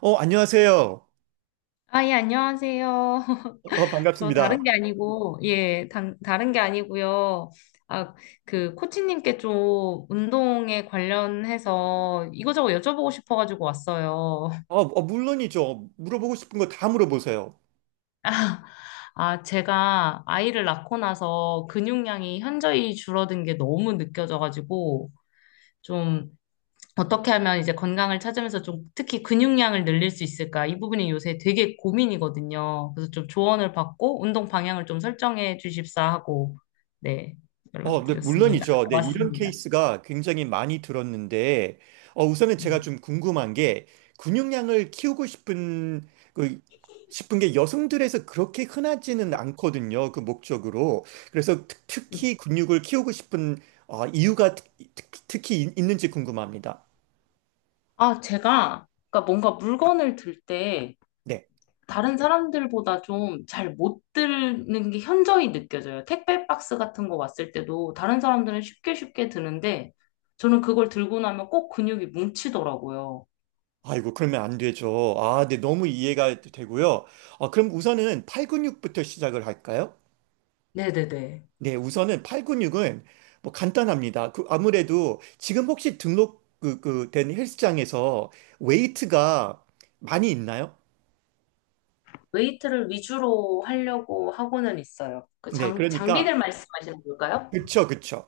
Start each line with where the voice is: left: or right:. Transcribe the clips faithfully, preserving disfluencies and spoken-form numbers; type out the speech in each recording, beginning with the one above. right: 어, 안녕하세요.
left: 아, 예, 안녕하세요.
right: 어,
left: 저 다른 게
right: 반갑습니다.
left: 아니고, 예, 단, 다른 게 아니고요. 아, 그, 코치님께 좀 운동에 관련해서 이거저거 여쭤보고 싶어가지고 왔어요.
right: 어, 어, 물론이죠. 물어보고 싶은 거 다 물어보세요.
left: 아, 아, 제가 아이를 낳고 나서 근육량이 현저히 줄어든 게 너무 느껴져가지고, 좀 어떻게 하면 이제 건강을 찾으면서 좀 특히 근육량을 늘릴 수 있을까? 이 부분이 요새 되게 고민이거든요. 그래서 좀 조언을 받고 운동 방향을 좀 설정해 주십사 하고 네,
right: 어, 네,
left: 연락드렸습니다.
right: 물론이죠. 네, 이런
left: 왔습니다.
right: 케이스가 굉장히 많이 들었는데, 어, 우선은 제가
left: 음.
right: 좀 궁금한 게, 근육량을 키우고 싶은, 그, 싶은 게 여성들에서 그렇게 흔하지는 않거든요. 그 목적으로. 그래서 특, 특히 근육을 키우고 싶은, 어, 이유가 특, 특, 특히 있- 있는지 궁금합니다.
left: 아, 제가 그러니까 뭔가 물건을 들 때
right: 네.
left: 다른 사람들보다 좀 잘 못 드는 게 현저히 느껴져요. 택배 박스 같은 거 왔을 때도 다른 사람들은 쉽게 쉽게 드는데 저는 그걸 들고 나면 꼭 근육이 뭉치더라고요.
right: 아이고, 그러면 안 되죠. 아, 네, 너무 이해가 되고요. 아, 그럼 우선은 팔근육부터 시작을 할까요?
left: 네네네.
right: 네, 우선은 팔근육은 뭐 간단합니다. 그 아무래도 지금 혹시 등록 그, 그 된 헬스장에서 웨이트가 많이 있나요?
left: 웨이트를 위주로 하려고 하고는 있어요. 그
right: 네,
left: 장,
right: 그러니까
left: 장비들 말씀하시는 걸까요?
right: 그쵸, 그쵸.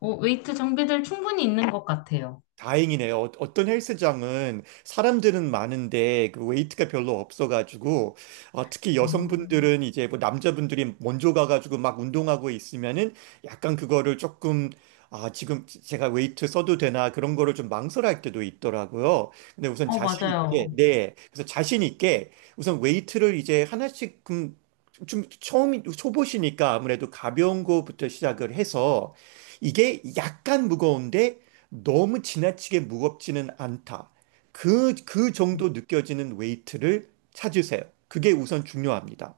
left: 어, 웨이트 장비들 충분히 있는 것 같아요.
right: 다행이네요. 어- 어떤 헬스장은 사람들은 많은데 그 웨이트가 별로 없어가지고, 어, 특히
left: 아,
right: 여성분들은 이제 뭐 남자분들이 먼저 가가지고 막 운동하고 있으면은 약간 그거를 조금, 아 지금 제가 웨이트 써도 되나 그런 거를 좀 망설일 때도 있더라고요. 근데 우선
left: 어,
right: 자신 있게,
left: 맞아요.
right: 네, 그래서 자신 있게 우선 웨이트를 이제 하나씩 좀, 좀 처음 초보시니까 아무래도 가벼운 거부터 시작을 해서 이게 약간 무거운데 너무 지나치게 무겁지는 않다. 그, 그 정도 느껴지는 웨이트를 찾으세요. 그게 우선 중요합니다.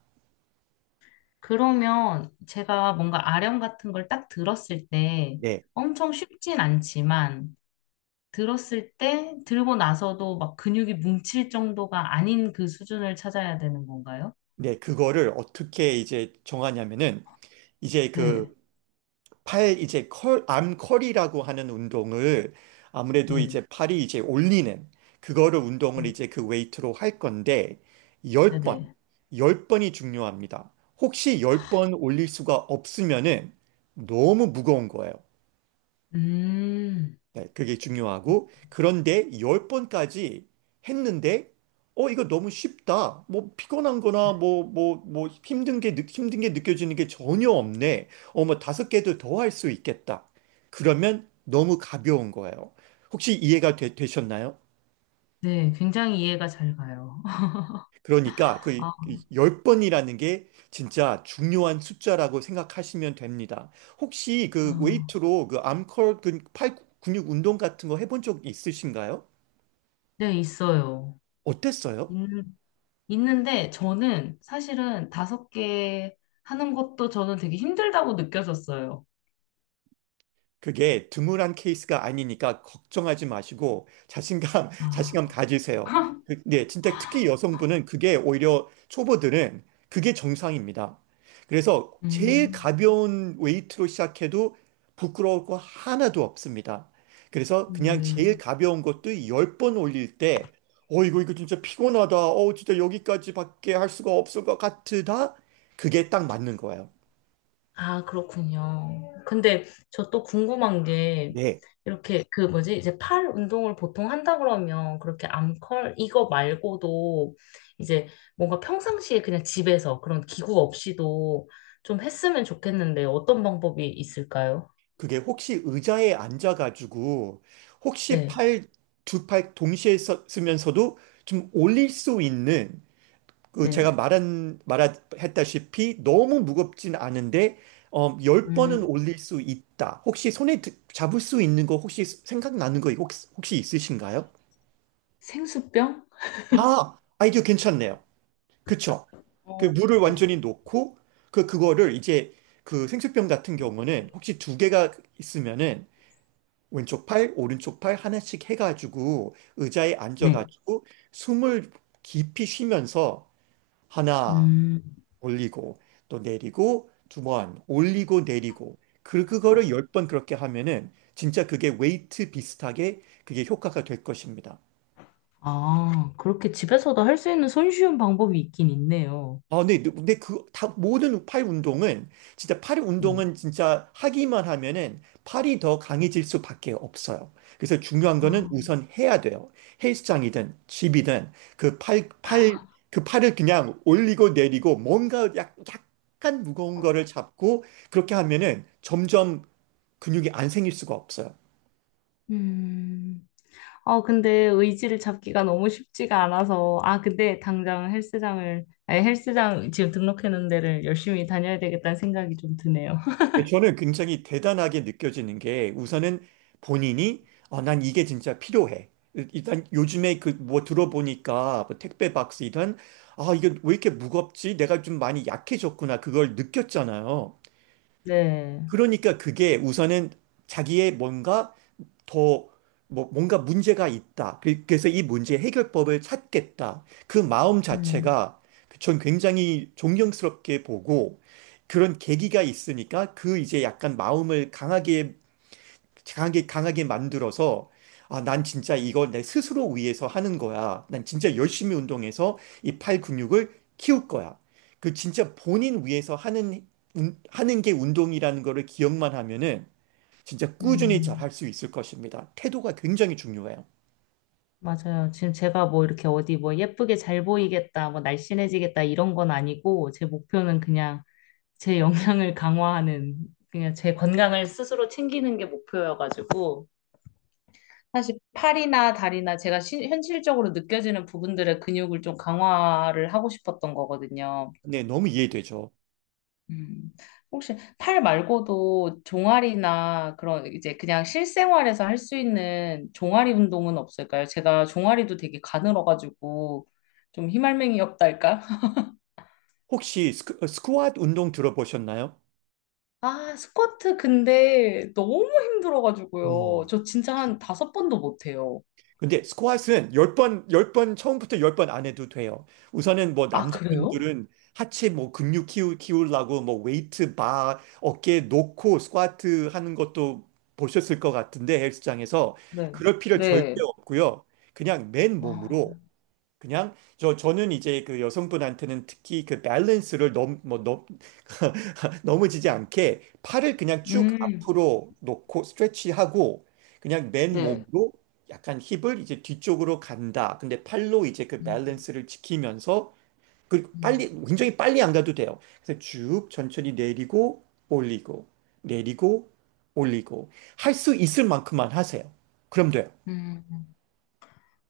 left: 그러면 제가 뭔가 아령 같은 걸 딱 들었을 때
right: 네.
left: 엄청 쉽진 않지만 들었을 때 들고 나서도 막 근육이 뭉칠 정도가 아닌 그 수준을 찾아야 되는 건가요?
right: 네, 그거를 어떻게 이제 정하냐면은 이제 그
left: 네,
right: 팔 이제 컬, 암 컬이라고 하는 운동을 아무래도
left: 네,
right: 이제 팔이 이제 올리는 그거를 운동을
left: 네,
right: 이제 그 웨이트로 할 건데
left: 네,
right: 십 번
left: 네.
right: 십 번이 중요합니다. 혹시 십 번 올릴 수가 없으면은 너무 무거운 거예요.
left: 음,
right: 네, 그게 중요하고 그런데 열번까지 했는데 어 이거 너무 쉽다. 뭐 피곤한 거나 뭐 뭐 뭐 힘든 게 느- 힘든 게 느껴지는 게 전혀 없네. 어 뭐 다섯 개도 더 할 수 있겠다. 그러면 너무 가벼운 거예요. 혹시 이해가 되, 되셨나요?
left: 네, 굉장히 이해가 잘 가요.
right: 그러니까 그
left: 아,
right: 열번이라는게 진짜 중요한 숫자라고 생각하시면 됩니다. 혹시 그
left: 아.
right: 웨이트로 그 암컬 그 팔 근육 운동 같은 거 해본 적 있으신가요?
left: 네, 있어요.
right: 어땠어요?
left: 있는, 있는데 저는 사실은 다섯 개 하는 것도 저는 되게 힘들다고 느껴졌어요.
right: 그게 드물한 케이스가 아니니까 걱정하지 마시고 자신감, 자신감
left: 아,
right: 가지세요. 그- 네, 진짜 특히 여성분은 그게 오히려 초보들은 그게 정상입니다. 그래서 제일
left: 음,
right: 가벼운 웨이트로 시작해도 부끄러울 거 하나도 없습니다. 그래서 그냥 제일
left: 네.
right: 가벼운 것도 열 번 올릴 때, 어, 이거, 이거 진짜 피곤하다. 어, 진짜 여기까지밖에 할 수가 없을 것 같으다. 그게 딱 맞는 거예요.
left: 아, 그렇군요. 근데 저 또 궁금한 게
right: 네.
left: 이렇게 그 뭐지? 이제 팔 운동을 보통 한다 그러면 그렇게 암컬 이거 말고도 이제 뭔가 평상시에 그냥 집에서 그런 기구 없이도 좀 했으면 좋겠는데 어떤 방법이 있을까요?
right: 그게 혹시 의자에 앉아가지고 혹시
left: 네,
right: 팔, 두 팔 동시에 써- 쓰면서도 좀 올릴 수 있는 그 제가
left: 네.
right: 말한, 말했다시피 너무 무겁진 않은데 어, 열 번은 올릴 수 있다. 혹시 손에 드- 잡을 수 있는 거 혹시 생각나는 거 혹시, 혹시 있으신가요?
left: 생수병?
right: 아, 아이디어 괜찮네요. 그쵸? 그
left: 어,
right: 물을
left: 네.
right: 완전히 놓고 그, 그거를 이제 그 생수병 같은 경우는 혹시 두 개가 있으면은 왼쪽 팔, 오른쪽 팔 하나씩 해가지고 의자에
left: 네.
right: 앉아가지고 숨을 깊이 쉬면서 하나
left: 음,
right: 올리고 또 내리고 두 번 올리고 내리고 그 그거를 열 번 그렇게 하면은 진짜 그게 웨이트 비슷하게 그게 효과가 될 것입니다.
left: 아, 그렇게 집에서도 할 수 있는 손쉬운 방법이 있긴 있네요.
right: 아, 네, 근데 근데 그, 다, 모든 팔 운동은, 진짜 팔
left: 네.
right: 운동은 진짜 하기만 하면은 팔이 더 강해질 수밖에 없어요. 그래서 중요한 거는
left: 아,
right: 우선 해야 돼요. 헬스장이든 집이든 그 팔, 팔, 그 팔을 그냥 올리고 내리고 뭔가 약, 약간 무거운 거를 잡고 그렇게 하면은 점점 근육이 안 생길 수가 없어요.
left: 음. 아, 근데 의지를 잡기가 너무 쉽지가 않아서. 아, 근데 당장 헬스장을, 아니, 헬스장 지금 등록해놓은 데를 열심히 다녀야 되겠다는 생각이 좀 드네요.
right: 근데 저는 굉장히 대단하게 느껴지는 게 우선은 본인이, 아, 난 이게 진짜 필요해. 일단 요즘에 그 뭐 들어보니까 뭐 택배 박스이던 아, 이게 왜 이렇게 무겁지? 내가 좀 많이 약해졌구나. 그걸 느꼈잖아요.
left: 네.
right: 그러니까 그게 우선은 자기의 뭔가 더 뭐, 뭔가 문제가 있다. 그- 그래서 이 문제 해결법을 찾겠다. 그 마음
left: 음,
right: 자체가 전 굉장히 존경스럽게 보고 그런 계기가 있으니까 그 이제 약간 마음을 강하게 강하게, 강하게 만들어서, 아, 난 진짜 이걸 내 스스로 위해서 하는 거야. 난 진짜 열심히 운동해서 이 팔 근육을 키울 거야. 그 진짜 본인 위해서 하는, 운- 하는 게 운동이라는 거를 기억만 하면은 진짜 꾸준히 잘 할
left: 음,
right: 수 있을 것입니다. 태도가 굉장히 중요해요.
left: 맞아요. 지금 제가 뭐 이렇게 어디 뭐 예쁘게 잘 보이겠다, 뭐 날씬해지겠다 이런 건 아니고, 제 목표는 그냥 제 영양을 강화하는, 그냥 제 건강을 스스로 챙기는 게 목표여가지고, 사실 팔이나 다리나 제가 시- 현실적으로 느껴지는 부분들의 근육을 좀 강화를 하고 싶었던 거거든요.
right: 네, 너무 이해되죠.
left: 음, 혹시 팔 말고도 종아리나 그런 이제 그냥 실생활에서 할 수 있는 종아리 운동은 없을까요? 제가 종아리도 되게 가늘어가지고 좀 희말맹이 없달까?
right: 혹시 스쿼, 스쿼트 운동 들어보셨나요?
left: 아, 스쿼트 근데 너무 힘들어가지고요.
right: 음.
left: 저 진짜 한 다섯 번도 못해요.
right: 근데 스쿼트는 열 번 열 번 처음부터 십 번 안 해도 돼요. 우선은 뭐
left: 아, 그래요?
right: 남자분들은 하체 뭐 근육 키우, 키우려고 뭐 웨이트 바 어깨 놓고 스쿼트 하는 것도 보셨을 것 같은데 헬스장에서
left: 네.
right: 그럴 필요 절대
left: 네.
right: 없고요. 그냥 맨몸으로
left: 아,
right: 그냥 저 저는 이제 그 여성분한테는 특히 그 밸런스를 너무 뭐너 넘어지지 않게 팔을 그냥 쭉
left: 음,
right: 앞으로 놓고 스트레치하고 그냥 맨
left: 네.
right: 몸으로 약간 힙을 이제 뒤쪽으로 간다. 근데 팔로 이제 그
left: 음,
right: 밸런스를 지키면서 그리고
left: 음,
right: 빨리 굉장히 빨리 안 가도 돼요. 그래서 쭉 천천히 내리고 올리고 내리고 올리고 할 수 있을 만큼만 하세요. 그럼 돼요.
left: 음.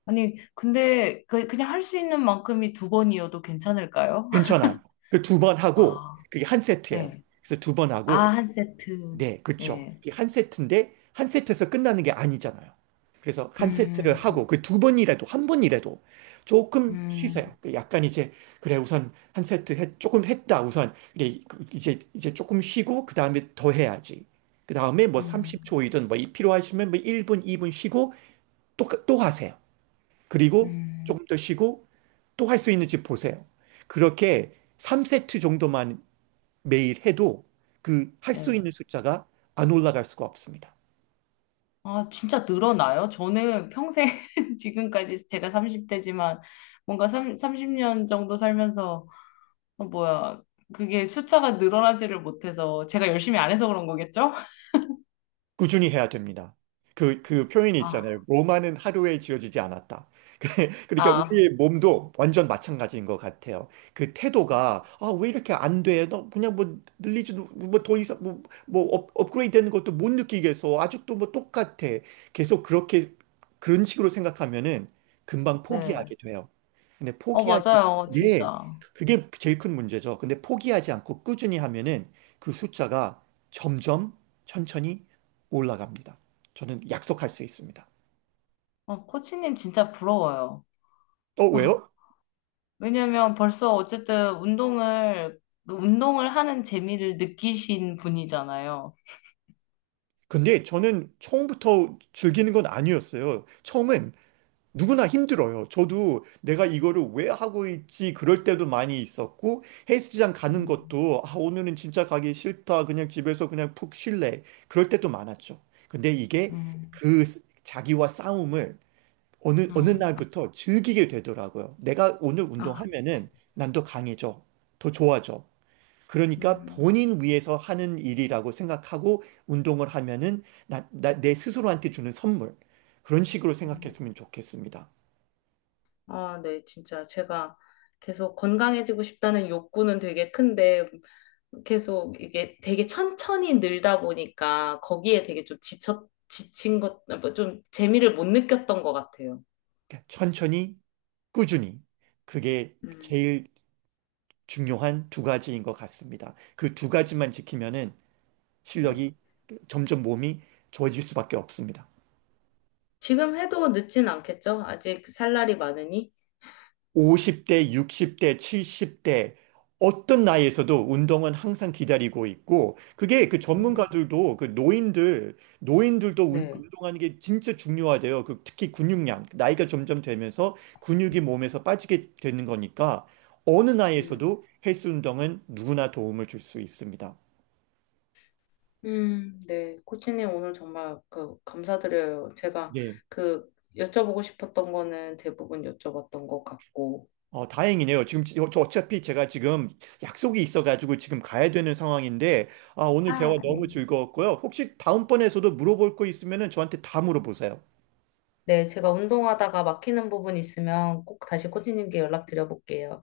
left: 아니, 근데 그, 그냥 할 수 있는 만큼이 두 번이어도 괜찮을까요?
right: 괜찮아요. 그 두 번 하고
left: 아,
right: 그게 한 세트예요.
left: 네
right: 그래서 두 번
left: 아,
right: 하고
left: 한 세트.
right: 네, 그쵸.
left: 네
right: 이게 한 세트인데 한 세트에서 끝나는 게 아니잖아요. 그래서 한 세트를 하고
left: 음,
right: 그 두 번이라도 한 번이라도 조금 쉬세요.
left: 음,
right: 그 약간 이제 그래 우선 한 세트 했- 조금 했다 우선 그래 이제 이제 조금 쉬고 그 다음에 더 해야지. 그 다음에
left: 음,
right: 뭐
left: 음,
right: 삼십 초이든 뭐 이- 필요하시면 뭐 일 분, 이 분 쉬고 또, 또 하세요. 그리고
left: 음.
right: 조금 더 쉬고 또 할 수 있는지 보세요. 그렇게 삼 세트 정도만 매일 해도 그 할 수
left: 네.
right: 있는 숫자가 안 올라갈 수가 없습니다.
left: 아, 진짜 늘어나요? 저는 평생 지금까지 제가 삼십 대지만 뭔가 삼, 삼십 년 정도 살면서 어, 뭐야 그게 숫자가 늘어나지를 못해서 제가 열심히 안 해서 그런 거겠죠?
right: 꾸준히 해야 됩니다. 그, 그 표현이 있잖아요.
left: 아,
right: 로마는 하루에 지어지지 않았다. 그러니까
left: 아,
right: 우리의 몸도 완전 마찬가지인 것 같아요. 그 태도가, 아, 왜 이렇게 안 돼? 너 그냥 뭐 늘리지도, 뭐 더 이상, 뭐, 뭐 업, 업그레이드 되는 것도 못 느끼겠어. 아직도 뭐 똑같아. 계속 그렇게, 그런 식으로 생각하면은 금방
left: 네.
right: 포기하게 돼요. 근데
left: 어,
right: 포기하지,
left: 맞아요. 진짜.
right: 네. 그게 제일 큰 문제죠. 근데 포기하지 않고 꾸준히 하면은 그 숫자가 점점 천천히 올라갑니다. 저는 약속할 수 있습니다.
left: 어, 코치님 진짜 부러워요.
right: 어, 왜요?
left: 왜냐면 벌써 어쨌든 운동을 그 운동을 하는 재미를 느끼신 분이잖아요.
right: 근데 저는 처음부터 즐기는 건 아니었어요. 처음엔 누구나 힘들어요. 저도 내가 이거를 왜 하고 있지 그럴 때도 많이 있었고 헬스장 가는
left: 음,
right: 것도 아, 오늘은 진짜 가기 싫다. 그냥 집에서 그냥 푹 쉴래. 그럴 때도 많았죠. 근데 이게
left: 음,
right: 그 스- 자기와 싸움을 어느 어느
left: 음.
right: 날부터 즐기게 되더라고요. 내가 오늘
left: 아,
right: 운동하면은 난 더 강해져. 더 좋아져. 그러니까
left: 음.
right: 본인 위해서 하는 일이라고 생각하고 운동을 하면은 나, 나- 내 스스로한테 주는 선물. 그런 식으로
left: 음.
right: 생각했으면 좋겠습니다.
left: 아, 네, 진짜 제가 계속 건강해지고 싶다는 욕구는 되게 큰데 계속 이게 되게 천천히 늘다 보니까 거기에 되게 좀 지쳐, 지친 것, 뭐좀 재미를 못 느꼈던 것 같아요.
right: 그러니까 천천히, 꾸준히. 그게
left: 음,
right: 제일 중요한 두 가지인 것 같습니다. 그 두 가지만 지키면은
left: 네.
right: 실력이 점점 몸이 좋아질 수밖에 없습니다.
left: 지금 해도 늦진 않겠죠? 아직 살 날이 많으니.
right: 오십 대, 육십 대, 칠십 대 어떤 나이에서도 운동은 항상 기다리고 있고 그게 그
left: 음,
right: 전문가들도 그 노인들 노인들도 운-
left: 네.
right: 운동하는 게 진짜 중요하대요. 그 특히 근육량 나이가 점점 되면서 근육이 몸에서 빠지게 되는 거니까 어느
left: 음,
right: 나이에서도 헬스 운동은 누구나 도움을 줄 수 있습니다.
left: 음, 네. 코치님 오늘 정말 그 감사드려요. 제가 그 여쭤보고 싶었던 거는 대부분 여쭤봤던 것 같고.
right: 어, 다행이네요. 지금 지- 어, 저 어차피 제가 지금 약속이 있어가지고 지금 가야 되는 상황인데, 아, 오늘 대화
left: 아, 네.
right: 너무 즐거웠고요. 혹시 다음번에서도 물어볼 거 있으면은 저한테 다 물어보세요.
left: 네, 제가 운동하다가 막히는 부분 있으면 꼭 다시 코치님께 연락드려볼게요.